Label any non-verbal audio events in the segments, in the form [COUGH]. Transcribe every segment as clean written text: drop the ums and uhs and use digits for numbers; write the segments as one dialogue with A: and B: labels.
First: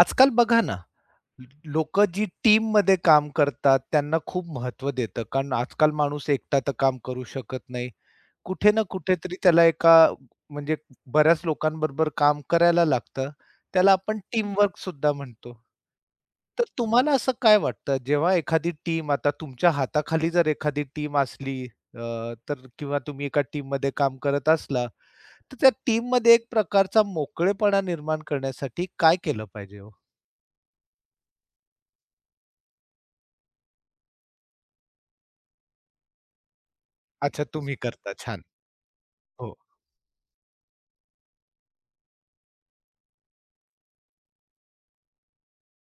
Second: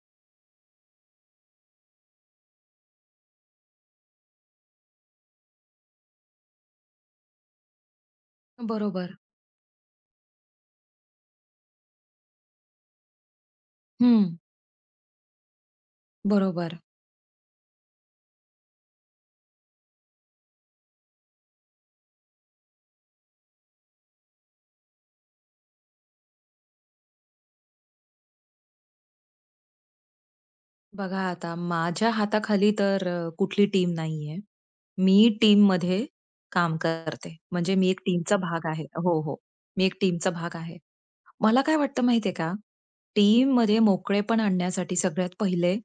A: आजकाल बघा ना, लोकं जी टीममध्ये काम करतात त्यांना खूप महत्व देतं. कारण आजकाल माणूस एकटा तर काम करू शकत नाही. कुठे ना
B: बरोबर.
A: कुठेतरी त्याला एका म्हणजे बऱ्याच लोकांबरोबर काम करायला लागतं. त्याला आपण
B: हं,
A: टीमवर्कसुद्धा म्हणतो. तर
B: बरोबर.
A: तुम्हाला असं काय वाटतं जेव्हा एखादी टीम आता तुमच्या हाताखाली जर एखादी टीम असली अ, तर किंवा तुम्ही एका टीममध्ये काम करत असला, तर त्या टीममध्ये एक प्रकारचा मोकळेपणा निर्माण करण्यासाठी काय केलं पाहिजे हो?
B: बघा आता माझ्या हाताखाली तर कुठली टीम नाहीये. मी टीममध्ये काम करते.
A: अच्छा, तुम्ही
B: म्हणजे मी एक
A: करता.
B: टीमचा
A: छान.
B: भाग आहे. हो, हो.
A: हो.
B: मी एक टीमचा भाग आहे. मला काय वाटतं माहितीये का? टीममध्ये मोकळेपण आणण्यासाठी सगळ्यात पहिले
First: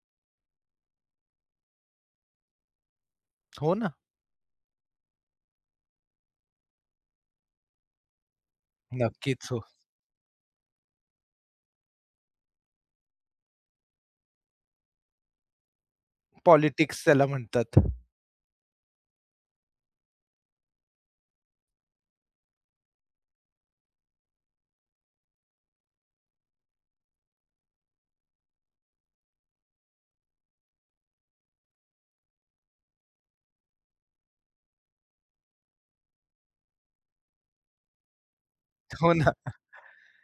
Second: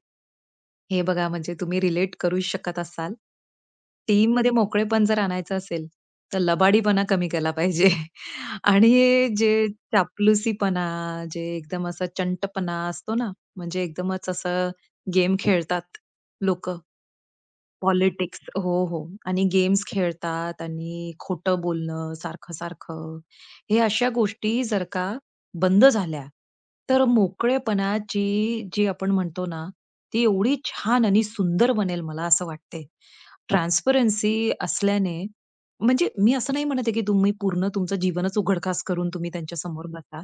B: हे बघा म्हणजे तुम्ही रिलेट करू शकत असाल.
A: हो ना.
B: टीममध्ये मोकळेपण जर आणायचं असेल, तर लबाडीपणा कमी केला पाहिजे [LAUGHS] आणि
A: नक्कीच
B: जे
A: हो.
B: चापलुसीपणा, जे एकदम असा चंटपणा असतो ना, म्हणजे एकदमच असं गेम खेळतात लोकं.
A: पॉलिटिक्स त्याला म्हणतात.
B: पॉलिटिक्स. हो, हो. आणि गेम्स खेळतात आणि खोटं बोलणं सारखं-सारखं. हे अशा गोष्टी जर का बंद झाल्या, तर मोकळेपणाची जी आपण म्हणतो ना, ती एवढी छान आणि सुंदर बनेल मला असं वाटते. ट्रान्सपरन्सी असल्याने म्हणजे मी असं नाही म्हणत आहे की तुम्ही पूर्ण तुमचं जीवनच उघडकास करून
A: हो
B: तुम्ही
A: ना.
B: त्यांच्यासमोर बसा,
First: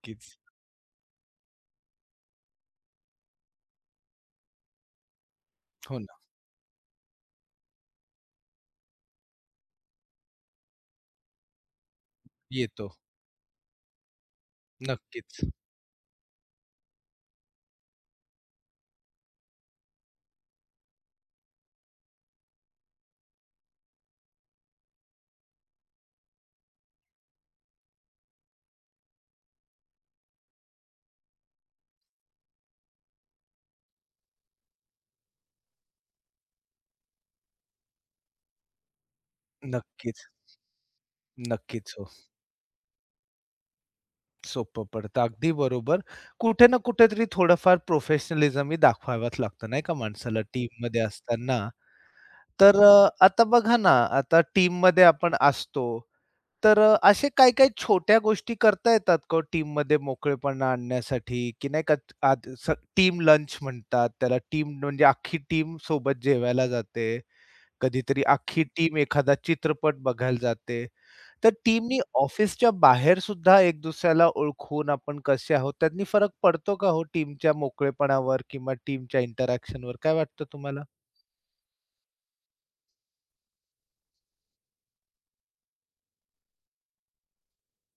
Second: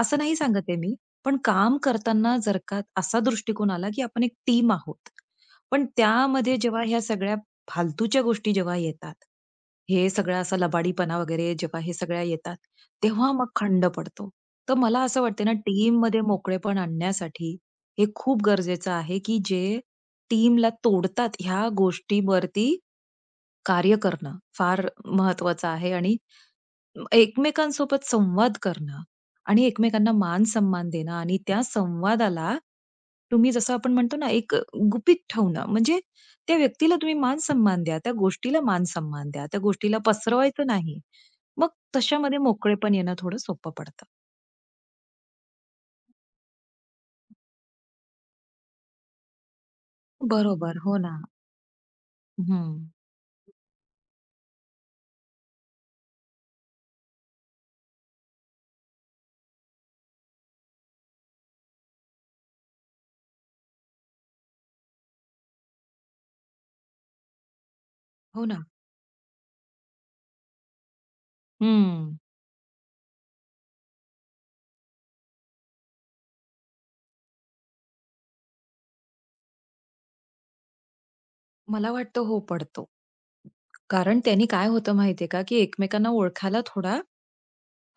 B: असं नाही सांगत आहे मी. पण काम करताना जर का असा दृष्टिकोन आला की आपण एक टीम आहोत. पण
A: हो ना.
B: त्यामध्ये जेव्हा ह्या सगळ्या फालतूच्या गोष्टी जेव्हा येतात, हे सगळा असा लबाडीपणा वगैरे जेव्हा हे सगळ्या येतात,
A: येतो.
B: तेव्हा मग खंड पडतो. तर मला असं
A: नक्कीच,
B: वाटतं ना, टीममध्ये मोकळेपण आणण्यासाठी हे खूप गरजेचं आहे, की जे टीमला तोडतात ह्या गोष्टीवरती कार्य करणं फार महत्वाचं आहे आणि एकमेकांसोबत संवाद करणं आणि एकमेकांना मान-सन्मान देणं आणि त्या संवादाला तुम्ही जसं आपण म्हणतो ना, एक गुपित ठेवणं. म्हणजे त्या व्यक्तीला तुम्ही मान-सन्मान द्या, त्या गोष्टीला मान-सन्मान द्या, त्या गोष्टीला
A: नक्कीच,
B: पसरवायचं नाही. मग
A: नक्कीच हो.
B: तशामध्ये मोकळेपण येणं थोडं सोपं पडतं.
A: सोपं पडतं. अगदी बरोबर. कुठे ना कुठेतरी थोडंफार प्रोफेशनलिझमही दाखवावाच लागतं नाही का माणसाला
B: बरोबर. हो
A: टीममध्ये
B: ना.
A: असताना. तर
B: हं.
A: आता बघा ना, आता टीममध्ये आपण असतो. तर असे काही काही छोट्या गोष्टी करता येतात का हो टीममध्ये मोकळेपणा आणण्यासाठी? की नाही का आज स टीम लंच म्हणतात त्याला. टीम म्हणजे अख्खी टीम सोबत जेवायला जाते. कधीतरी
B: हो
A: अख्खी
B: ना.
A: टीम एखादा चित्रपट बघायला जाते. तर टीमनी
B: हं.
A: ऑफिसच्या बाहेर सुद्धा एक दुसऱ्याला ओळखून आपण कसे आहोत, त्यातनी फरक पडतो का हो टीमच्या मोकळेपणावर किंवा टीमच्या इंटरॅक्शनवर? काय वाटतं तुम्हाला?
B: मला वाटतं हो, पडतो. कारण त्यांनी काय होतं माहितीये का, की एकमेकांना ओळखायला थोडा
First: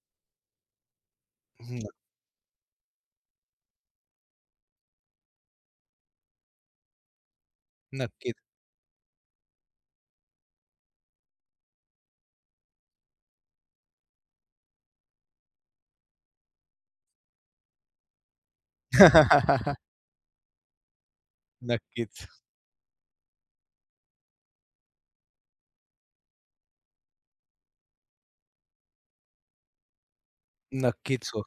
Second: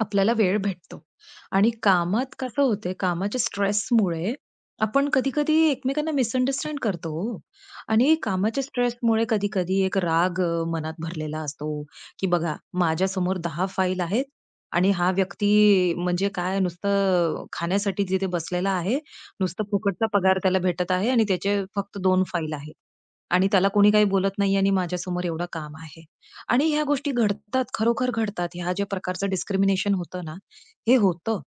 B: आपल्याला वेळ भेटतो आणि
A: हं,
B: कामात कसं होते कामाच्या स्ट्रेसमुळे आपण कधी-कधी एकमेकांना मिसअंडरस्टँड करतो हो. आणि
A: नक्कीच.
B: कामाच्या स्ट्रेसमुळे कधी-कधी एक राग मनात भरलेला असतो, की बघा माझ्यासमोर 10 फाईल आहेत आणि हा व्यक्ती म्हणजे काय नुसतं खाण्यासाठी तिथे बसलेला आहे. नुसतं
A: [LAUGHS]
B: फुकटचा पगार त्याला भेटत आहे आणि त्याचे फक्त 2
A: नक्कीच.
B: फाईल आहेत. आणि त्याला कोणी काही बोलत नाही आणि माझ्यासमोर एवढं काम आहे. आणि ह्या गोष्टी घडतात, खरोखर घडतात. ह्या ज्या प्रकारचं डिस्क्रिमिनेशन होतं ना, हे
A: नक्कीच
B: होतं.
A: हो.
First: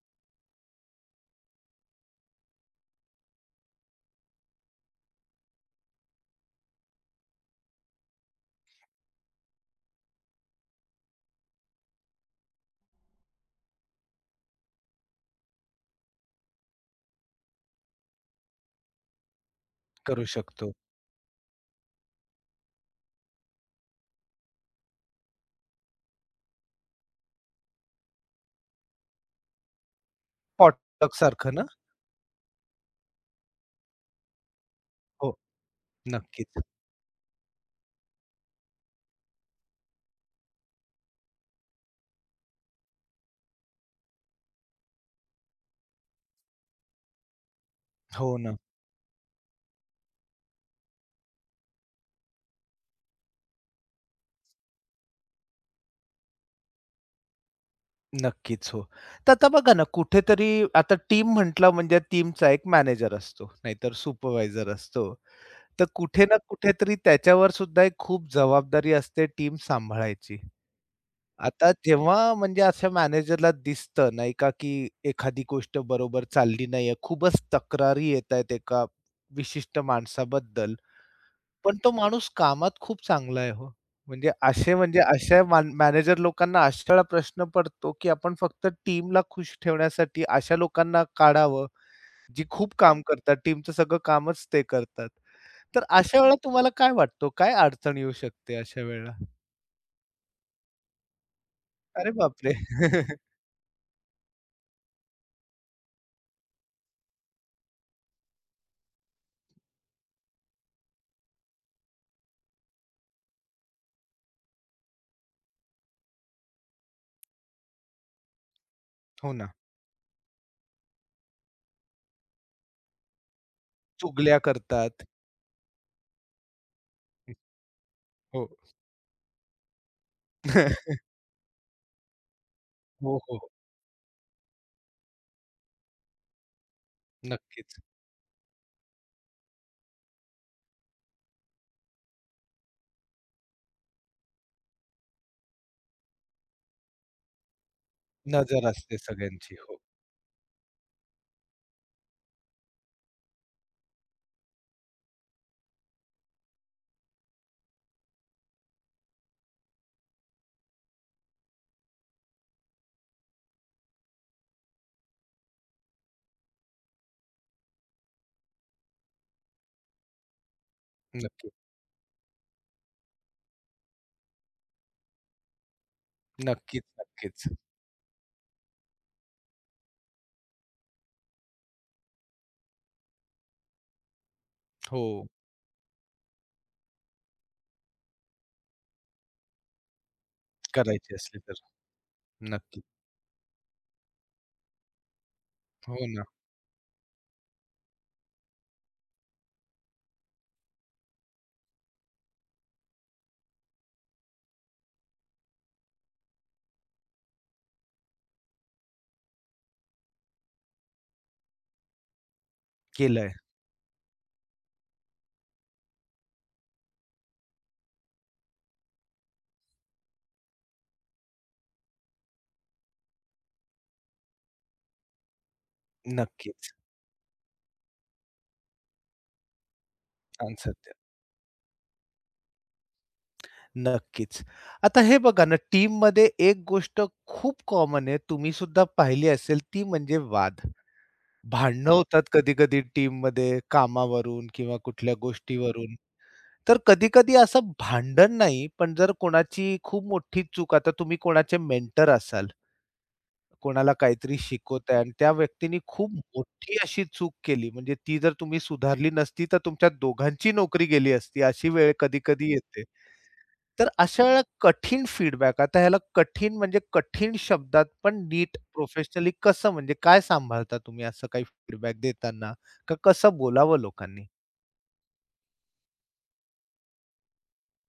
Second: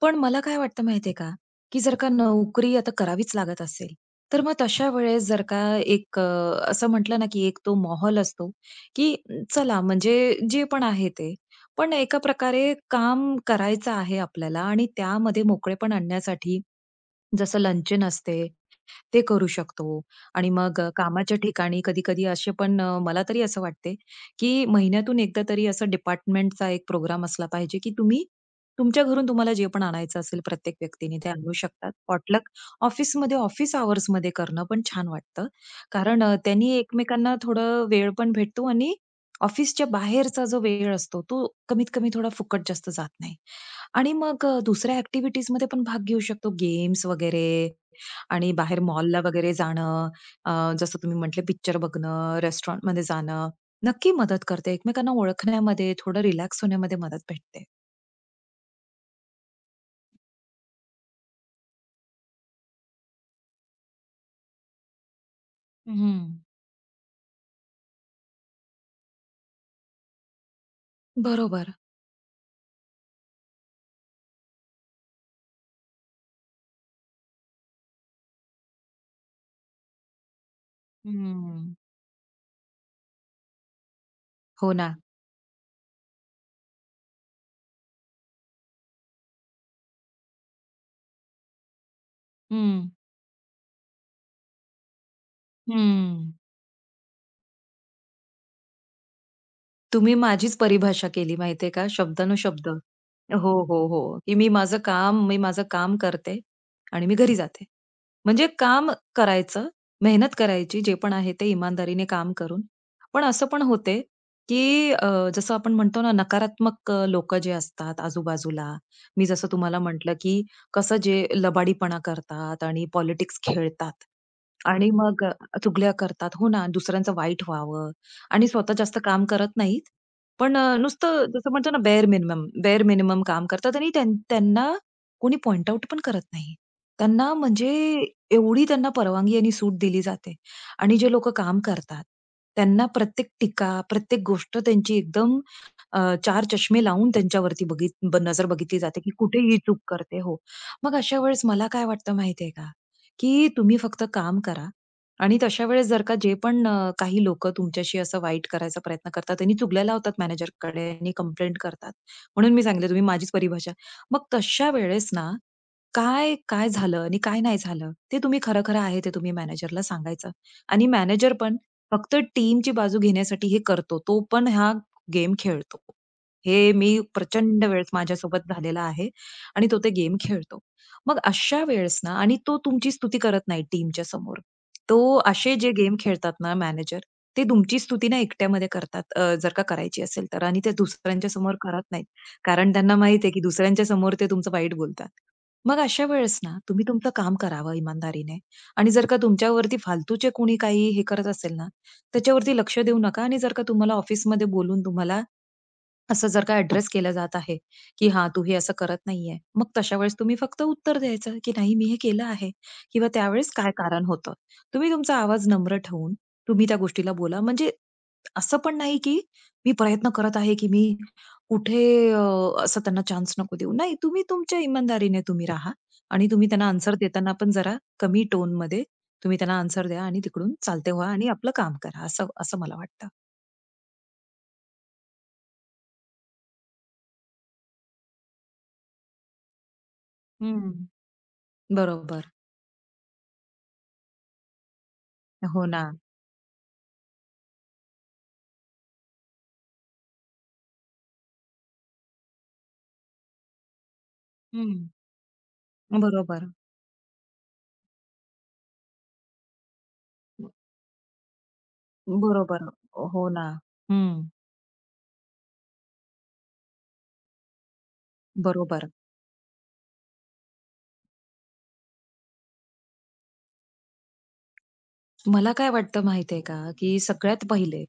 B: पण मला काय वाटतं माहितीये का, की जर का नोकरी आता करावीच लागत असेल, तर मग तशा वेळेस जर का एक असं म्हटलं ना, की एक तो माहोल असतो, की चला म्हणजे जे पण आहे ते. पण एका प्रकारे काम करायचं आहे आपल्याला आणि त्यामध्ये मोकळेपण आणण्यासाठी जसं लंचन असते ते करू शकतो.
A: करू
B: आणि
A: शकतो.
B: मग कामाच्या ठिकाणी कधी-कधी असे पण मला तरी असं वाटते, की महिन्यातून एकदा तरी असं डिपार्टमेंटचा एक प्रोग्राम असला पाहिजे, की तुम्ही तुमच्या घरून तुम्हाला जे पण आणायचं असेल प्रत्येक
A: पॉटलक
B: व्यक्तीने ते
A: सारखं
B: आणू
A: ना?
B: शकतात. पॉटलक ऑफिसमध्ये ऑफिस अवर्समध्ये करणं पण छान
A: हो.
B: वाटतं. कारण
A: नक्कीच.
B: त्यांनी एकमेकांना थोडं वेळ पण भेटतो आणि ऑफिसच्या बाहेरचा जो वेळ असतो तो कमीत कमी थोडा फुकट जास्त जात नाही. आणि मग दुसऱ्या ॲक्टिव्हिटीजमध्ये पण भाग घेऊ शकतो. गेम्स वगैरे
A: हो
B: आणि
A: ना.
B: बाहेर मॉलला वगैरे जाणं, जसं तुम्ही म्हटले पिक्चर बघणं, रेस्टॉरंटमध्ये जाणं, नक्की मदत करते. एकमेकांना ओळखण्यामध्ये, थोडं रिलॅक्स होण्यामध्ये मदत भेटते.
A: नक्कीच हो. तर आता बघा ना कुठेतरी आता टीम म्हटलं म्हणजे टीमचा एक मॅनेजर असतो, नाहीतर सुपरवायझर असतो. तर
B: हं.
A: कुठे ना कुठेतरी त्याच्यावर सुद्धा एक खूप जबाबदारी असते टीम सांभाळायची. आता
B: बरोबर.
A: जेव्हा म्हणजे अशा मॅनेजरला दिसतं नाही का, की एखादी गोष्ट बरोबर चालली नाहीये, खूपच तक्रारी येतायत एका विशिष्ट माणसाबद्दल,
B: हं.
A: पण तो माणूस कामात खूप चांगला आहे हो. म्हणजे असे
B: हो
A: हां.
B: ना.
A: म्हणजे अशा मॅनेजर लोकांना अशा वेळेला प्रश्न पडतो, की आपण फक्त टीमला खुश ठेवण्यासाठी अशा लोकांना काढावं, जी खूप
B: हं.
A: काम करतात. टीमचं सगळं कामच ते करतात. तर अशा वेळेला
B: हं.
A: तुम्हाला काय वाटतं, काय अडचण येऊ शकते अशा वेळेला?
B: तुम्ही माझीच परिभाषा केली माहितीये का,
A: अरे बापरे!
B: शब्दानुशब्द.
A: [LAUGHS]
B: हो, हो, हो. की मी माझं काम करते आणि मी घरी जाते. म्हणजे काम करायचं, मेहनत करायची जे पण आहे ते इमानदारीने काम करून. पण असं पण होते, की जसं आपण म्हणतो ना नकारात्मक लोकं जे असतात आजूबाजूला. मी
A: हो
B: जसं
A: ना.
B: तुम्हाला म्हटलं, की कसं जे लबाडीपणा करतात आणि पॉलिटिक्स खेळतात
A: चुगल्या
B: आणि
A: करतात.
B: मग चुगल्या करतात. हो ना, दुसऱ्यांचं वाईट व्हावं आणि
A: हो.
B: स्वतः जास्त काम करत नाहीत. पण
A: [LAUGHS]
B: नुसतं जसं म्हणतो ना बेअर मिनिमम, बेअर
A: हो,
B: मिनिमम
A: हो.
B: काम करतात आणि त्यांना कोणी पॉइंट आउट पण करत नाही. त्यांना म्हणजे
A: नक्कीच.
B: एवढी त्यांना परवानगी आणि सूट दिली जाते आणि जे लोकं काम करतात, त्यांना प्रत्येक टीका, प्रत्येक गोष्ट त्यांची एकदम अ, चार चष्मे लावून त्यांच्यावरती बघित ब नजर
A: नजर
B: बघितली
A: असते
B: जाते, की कुठे
A: सगळ्यांची.
B: ही
A: हो.
B: चूक करते. हो. मग अशा वेळेस मला काय वाटतं माहितीये का, की तुम्ही फक्त काम करा. आणि तशा वेळेस जर का जे पण काही लोकं तुमच्याशी असं वाईट करायचा प्रयत्न करतात आणि चुगल्याला होतात मॅनेजरकडे आणि कंप्लेंट करतात. म्हणून मी सांगितलं तुम्ही माझीच परिभाषा. मग तशा वेळेस ना, काय काय झालं आणि काय नाही झालं, ते तुम्ही खरं-खरं आहे ते तुम्ही मॅनेजरला सांगायचं. आणि मॅनेजर
A: नक्की.
B: पण फक्त टीमची बाजू घेण्यासाठी हे करतो. तो पण हा गेम खेळतो. हे
A: नक्कीच,
B: मी
A: नक्कीच.
B: प्रचंड वेळेस माझ्यासोबत झालेलं आहे आणि तो ते गेम खेळतो. मग अशा वेळेस ना आणि तो तुमची स्तुती करत नाही टीमच्या समोर.
A: हो.
B: तो असे जे गेम खेळतात ना मॅनेजर, ते तुमची स्तुती ना एकट्यामध्ये करतात जर का करायची असेल तर आणि ते
A: करायची
B: दुसऱ्यांच्या
A: असली तर.
B: समोर करत नाहीत. कारण
A: नक्की.
B: त्यांना माहीत आहे, की दुसऱ्यांच्या समोर ते तुमचं वाईट बोलतात. मग
A: हो
B: अशा
A: ना.
B: वेळेस ना तुम्ही तुमचं काम करावं इमानदारीने आणि जर का तुमच्यावरती फालतूचे कोणी काही हे करत असेल ना, त्याच्यावरती लक्ष देऊ नका आणि जर का तुम्हाला ऑफिसमध्ये बोलून तुम्हाला असं जर का ॲड्रेस केला जात आहे, की "हां, तू हे असं करत नाहीये." मग तशा वेळेस तुम्ही फक्त उत्तर द्यायचं, की "नाही, मी हे केलं आहे" किंवा
A: केलंय.
B: त्यावेळेस काय कारण होतं. तुम्ही तुमचा आवाज नम्र ठेवून तुम्ही त्या गोष्टीला बोला. म्हणजे असं पण नाही, की मी प्रयत्न करत आहे, की मी कुठे अ, असं त्यांना चान्स नको देऊ. नाही, तुम्ही तुमच्या इमानदारीने तुम्ही राहा आणि तुम्ही त्यांना
A: नक्कीच.
B: आन्सर देताना पण जरा कमी टोनमध्ये तुम्ही त्यांना आन्सर द्या आणि तिकडून
A: छान
B: चालते
A: सध्या.
B: व्हा आणि आपलं काम करा. असं असं मला वाटतं.
A: नक्कीच. आता हे बघा ना, टीममध्ये एक गोष्ट खूप कॉमन आहे. तुम्ही सुद्धा पाहिली असेल, ती म्हणजे वाद.
B: हं.
A: भांडणं हो. होतात
B: बरोबर.
A: कधी-कधी टीममध्ये कामावरून किंवा कुठल्या
B: हो ना.
A: गोष्टीवरून. तर कधी-कधी असं भांडण नाही, पण जर कोणाची खूप मोठी चूक आता तुम्ही कोणाचे मेंटर असाल, कोणाला काहीतरी
B: हं.
A: शिकवताय आणि त्या व्यक्तीने खूप
B: बरोबर.
A: मोठी अशी चूक केली, म्हणजे ती जर तुम्ही सुधारली नसती, तर तुमच्या दोघांची नोकरी गेली असती, अशी वेळ कधी-कधी
B: बरोबर.
A: येते.
B: हो ना.
A: तर अशा
B: हं.
A: वेळेला कठीण फीडबॅक आता ह्याला कठीण म्हणजे कठीण शब्दात पण नीट
B: बरोबर.
A: प्रोफेशनली कसं म्हणजे काय सांभाळता तुम्ही असं काही फीडबॅक देताना? का कसं बोलावं लोकांनी?
B: मला काय वाटतं माहितीये का, की सगळ्यात पहिले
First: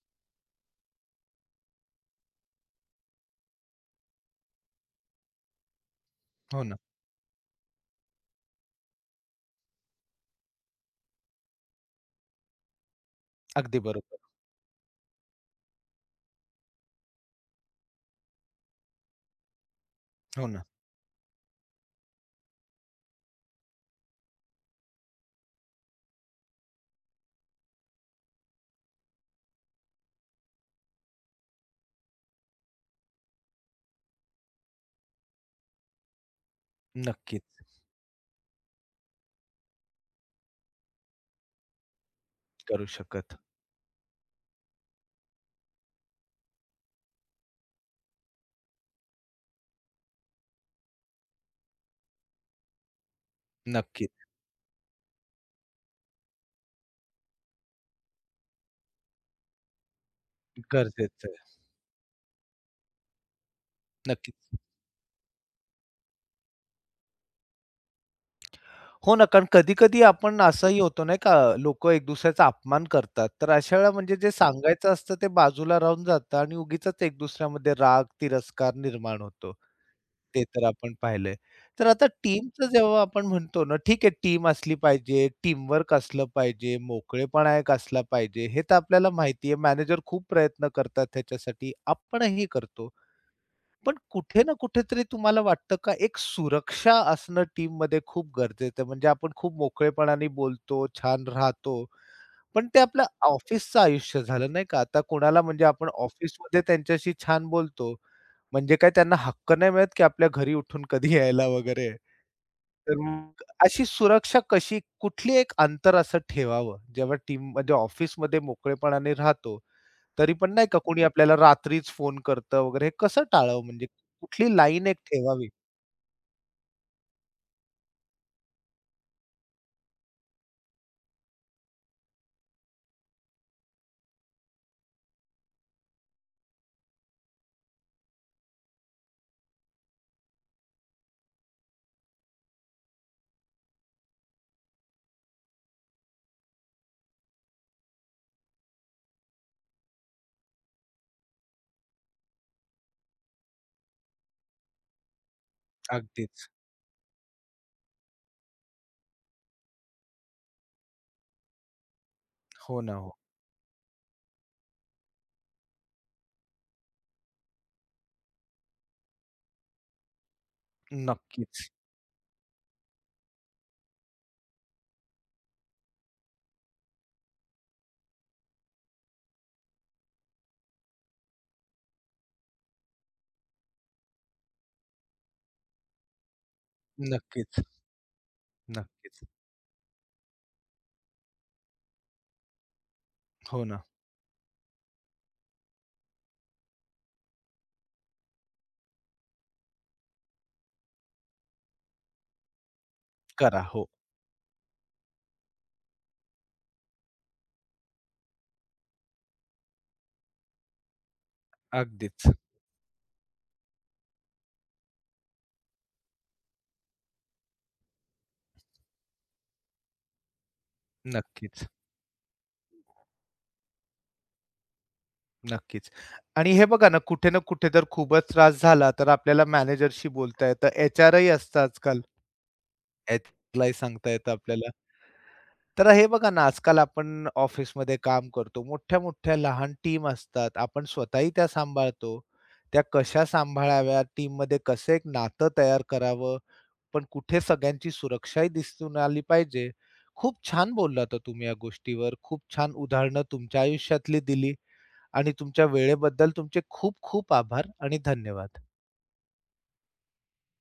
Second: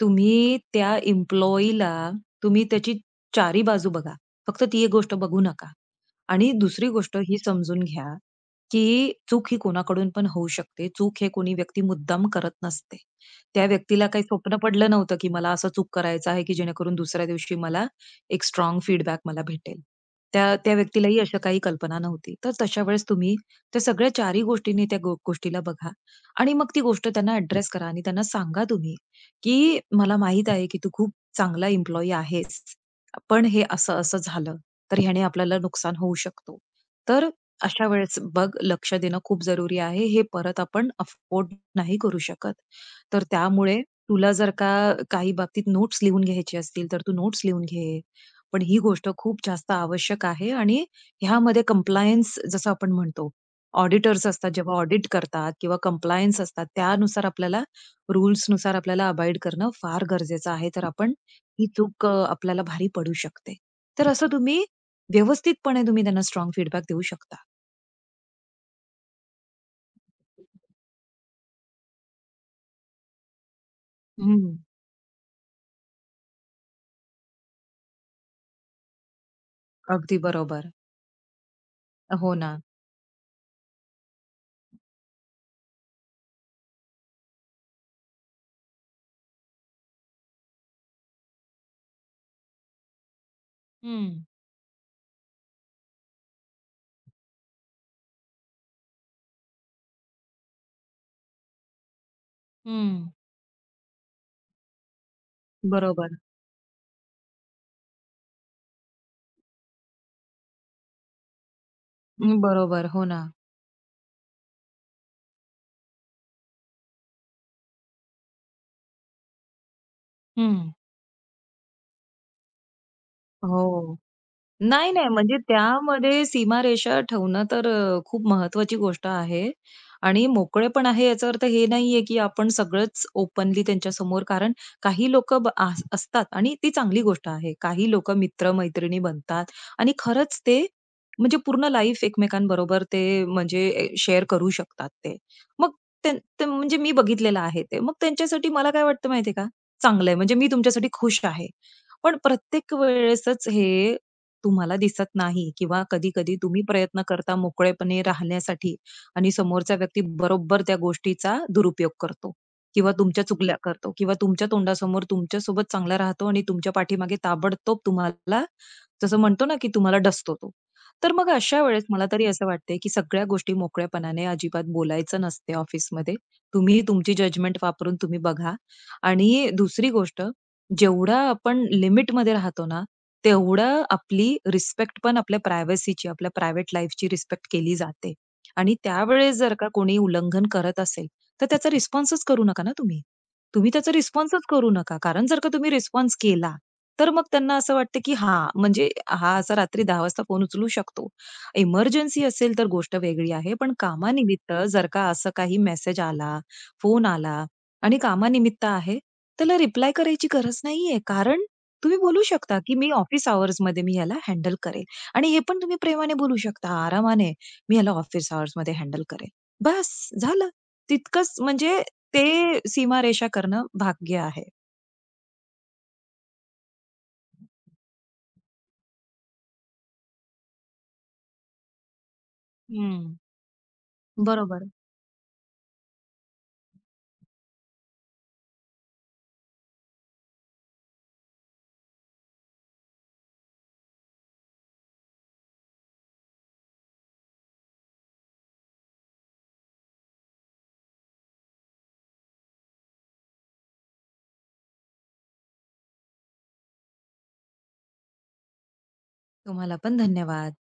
B: तुम्ही त्या एम्प्लॉयीला तुम्ही त्याची चारी बाजू बघा. फक्त ती एक गोष्ट बघू नका. आणि
A: हो ना.
B: दुसरी गोष्ट ही समजून घ्या, की चूक ही कोणाकडून पण होऊ शकते. चूक हे कोणी व्यक्ती मुद्दाम करत नसते. त्या
A: अगदी
B: व्यक्तीला
A: बरोबर.
B: काही स्वप्न पडलं नव्हतं, की मला असं चूक करायचं आहे, की जेणेकरून दुसऱ्या दिवशी मला एक स्ट्रॉंग फीडबॅक मला भेटेल.
A: हो
B: त्या
A: ना.
B: त्या व्यक्तीलाही अशा काही कल्पना नव्हती. तर तशा वेळेस तुम्ही त्या सगळ्या चारही गोष्टींनी त्या गोष्टीला बघा आणि मग ती गोष्ट त्यांना अॅड्रेस करा आणि त्यांना सांगा तुम्ही, की "मला माहीत आहे, की तू खूप चांगला एम्प्लॉयी आहेस, पण हे असं-असं झालं. तर ह्याने आपल्याला नुकसान होऊ शकतो. तर
A: नक्कीच
B: अशा वेळेस बघ लक्ष देणं खूप जरुरी आहे. हे परत आपण अफोर्ड नाही करू शकत.
A: करू
B: तर
A: शकत.
B: त्यामुळे तुला जर का काही बाबतीत नोट्स लिहून घ्यायचे असतील, तर तू नोट्स लिहून घे. पण ही गोष्ट खूप जास्त आवश्यक आहे आणि ह्यामध्ये कंप्लायन्स जसं आपण म्हणतो,
A: नक्कीच.
B: ऑडिटर्स असतात जेव्हा ऑडिट करतात किंवा कंप्लायन्स असतात, त्यानुसार आपल्याला रूल्सनुसार आपल्याला अबाईड करणं फार गरजेचं आहे. तर आपण
A: गरजेचं आहे.
B: ही चूक आपल्याला भारी पडू शकते. तर असं
A: नक्कीच.
B: तुम्ही व्यवस्थितपणे तुम्ही त्यांना स्ट्रॉंग फीडबॅक देऊ शकता.
A: हो ना, कारण कधी-कधी आपण असंही होतो नाही का, लोकं एक दुसऱ्याचा अपमान करतात. तर अशा वेळेला म्हणजे जे
B: हं.
A: सांगायचं असतं ते बाजूला राहून जातं आणि उगीचच एक दुसऱ्यामध्ये राग, तिरस्कार निर्माण होतो.
B: अगदी
A: ते तर
B: बरोबर.
A: आपण पाहिलंय. तर आता
B: हो ना.
A: टीमचं जेव्हा आपण म्हणतो ना, ठीक आहे टीम असली पाहिजे, टीमवर्क असलं पाहिजे, मोकळेपणा एक असला पाहिजे, हे तर आपल्याला माहिती आहे. मॅनेजर खूप प्रयत्न करतात त्याच्यासाठी, आपणही करतो. पण
B: हं,
A: कुठे ना कुठेतरी तुम्हाला वाटतं का एक सुरक्षा असणं टीममध्ये खूप गरजेचं आहे. म्हणजे आपण खूप मोकळेपणाने बोलतो, छान राहतो. पण ते आपलं
B: हं.
A: ऑफिसचं आयुष्य झालं नाही का. आता कोणाला म्हणजे आपण
B: बरोबर.
A: ऑफिसमध्ये त्यांच्याशी छान बोलतो. म्हणजे काय त्यांना हक्क नाही मिळत, की आपल्या घरी उठून कधी यायला वगैरे.
B: हं, बरोबर.
A: तर
B: हो ना.
A: मग अशी सुरक्षा कशी कुठली एक अंतर असं ठेवावं, जेव्हा टीम म्हणजे ऑफिसमध्ये मोकळेपणाने राहतो, तरी पण नाही
B: हं.
A: का कोणी आपल्याला रात्रीच फोन करतं वगैरे, हे कसं टाळावं म्हणजे
B: हो.
A: कुठली लाईन
B: नाही,
A: एक
B: नाही. म्हणजे
A: ठेवावी?
B: त्यामध्ये सीमारेषा ठेवणं तर खूप महत्त्वाची गोष्ट आहे आणि मोकळेपण आहे याचा अर्थ हे नाहीये, की आपण सगळंच ओपनली त्यांच्या समोर कारण काही लोकं असतात आणि ती चांगली गोष्ट आहे. काही लोकं मित्र-मैत्रिणी बनतात आणि खरंच ते म्हणजे पूर्ण लाईफ एकमेकांबरोबर ते म्हणजे शेअर करू शकतात ते. मग त्यां ते म्हणजे मी बघितलेलं आहे ते. मग त्यांच्यासाठी मला काय वाटतं माहितीये का? चांगलं म्हणजे मी तुमच्यासाठी खुश आहे. पण प्रत्येक वेळेसच हे तुम्हाला दिसत नाही किंवा कधी-कधी
A: अगदीच.
B: तुम्ही प्रयत्न करता मोकळेपणे राहण्यासाठी आणि समोरचा व्यक्ती बरोबर त्या गोष्टीचा दुरुपयोग करतो
A: हो
B: किंवा
A: ना, हो.
B: तुमच्या चुगल्या करतो किंवा तुमच्या तोंडासमोर तुमच्यासोबत चांगला राहतो आणि तुमच्या पाठीमागे ताबडतोब तुम्हाला जसं म्हणतो ना, की तुम्हाला डसतो तो. तर मग
A: नक्कीच,
B: अशा वेळेस मला तरी असं वाटतंय, की सगळ्या गोष्टी मोकळ्यापणाने अजिबात बोलायचं नसते ऑफिसमध्ये. तुम्ही तुमची जजमेंट वापरून तुम्ही बघा आणि दुसरी गोष्ट जेवढं आपण लिमिटमध्ये राहतो ना, तेवढं आपली रिस्पेक्ट पण आपल्या प्रायव्हसीची, आपल्या प्रायव्हेट लाईफची रिस्पेक्ट
A: नक्कीच,
B: केली जाते. आणि
A: नक्कीच.
B: त्यावेळेस जर का कोणी उल्लंघन करत असेल, तर त्याचा रिस्पॉन्सच करू नका ना तुम्ही.
A: हो
B: तुम्ही
A: ना.
B: त्याचा रिस्पॉन्सच करू नका. कारण जर का तुम्ही रिस्पॉन्स केला, तर मग त्यांना असं वाटतं, की हां, म्हणजे हा असा रात्री 10:00 वाजता फोन उचलू शकतो. इमर्जन्सी असेल तर गोष्ट वेगळी आहे.
A: करा.
B: पण
A: हो.
B: कामानिमित्त जर का असं काही मेसेज आला, फोन आला आणि कामानिमित्त आहे, त्याला रिप्लाय करायची गरज नाहीये. कारण तुम्ही बोलू
A: अगदीच.
B: शकता, की "मी ऑफिस अवर्समध्ये ह्याला हँडल करेल." आणि हे पण तुम्ही प्रेमाने बोलू शकता, आरामाने, "मी याला ऑफिस अवर्समध्ये हँडल करेल." बस झालं. तितकंच
A: नक्कीच.
B: म्हणजे ते सीमारेषा करणं भाग्य आहे.
A: नक्कीच. आणि हे बघा ना, कुठे ना कुठे जर खूपच त्रास झाला, तर आपल्याला मॅनेजरशी बोलता येतं. एचआरही असतं आजकाल.
B: हं.
A: एचआरलाही सांगता येतं
B: बरोबर.
A: आपल्याला. तर हे बघा ना, आजकाल आपण ऑफिसमध्ये काम करतो. मोठ्या-मोठ्या लहान टीम असतात. आपण स्वतःही त्या सांभाळतो. त्या कशा सांभाळाव्या, टीममध्ये कसं एक नातं तयार करावं, पण कुठे सगळ्यांची सुरक्षाही दिसून आली पाहिजे. खूप छान बोललात हो तुम्ही या गोष्टीवर. खूप छान उदाहरणं तुमच्या आयुष्यातली दिली. आणि तुमच्या वेळेबद्दल तुमचे खूप खूप आभार आणि धन्यवाद.
B: तुम्हाला पण धन्यवाद.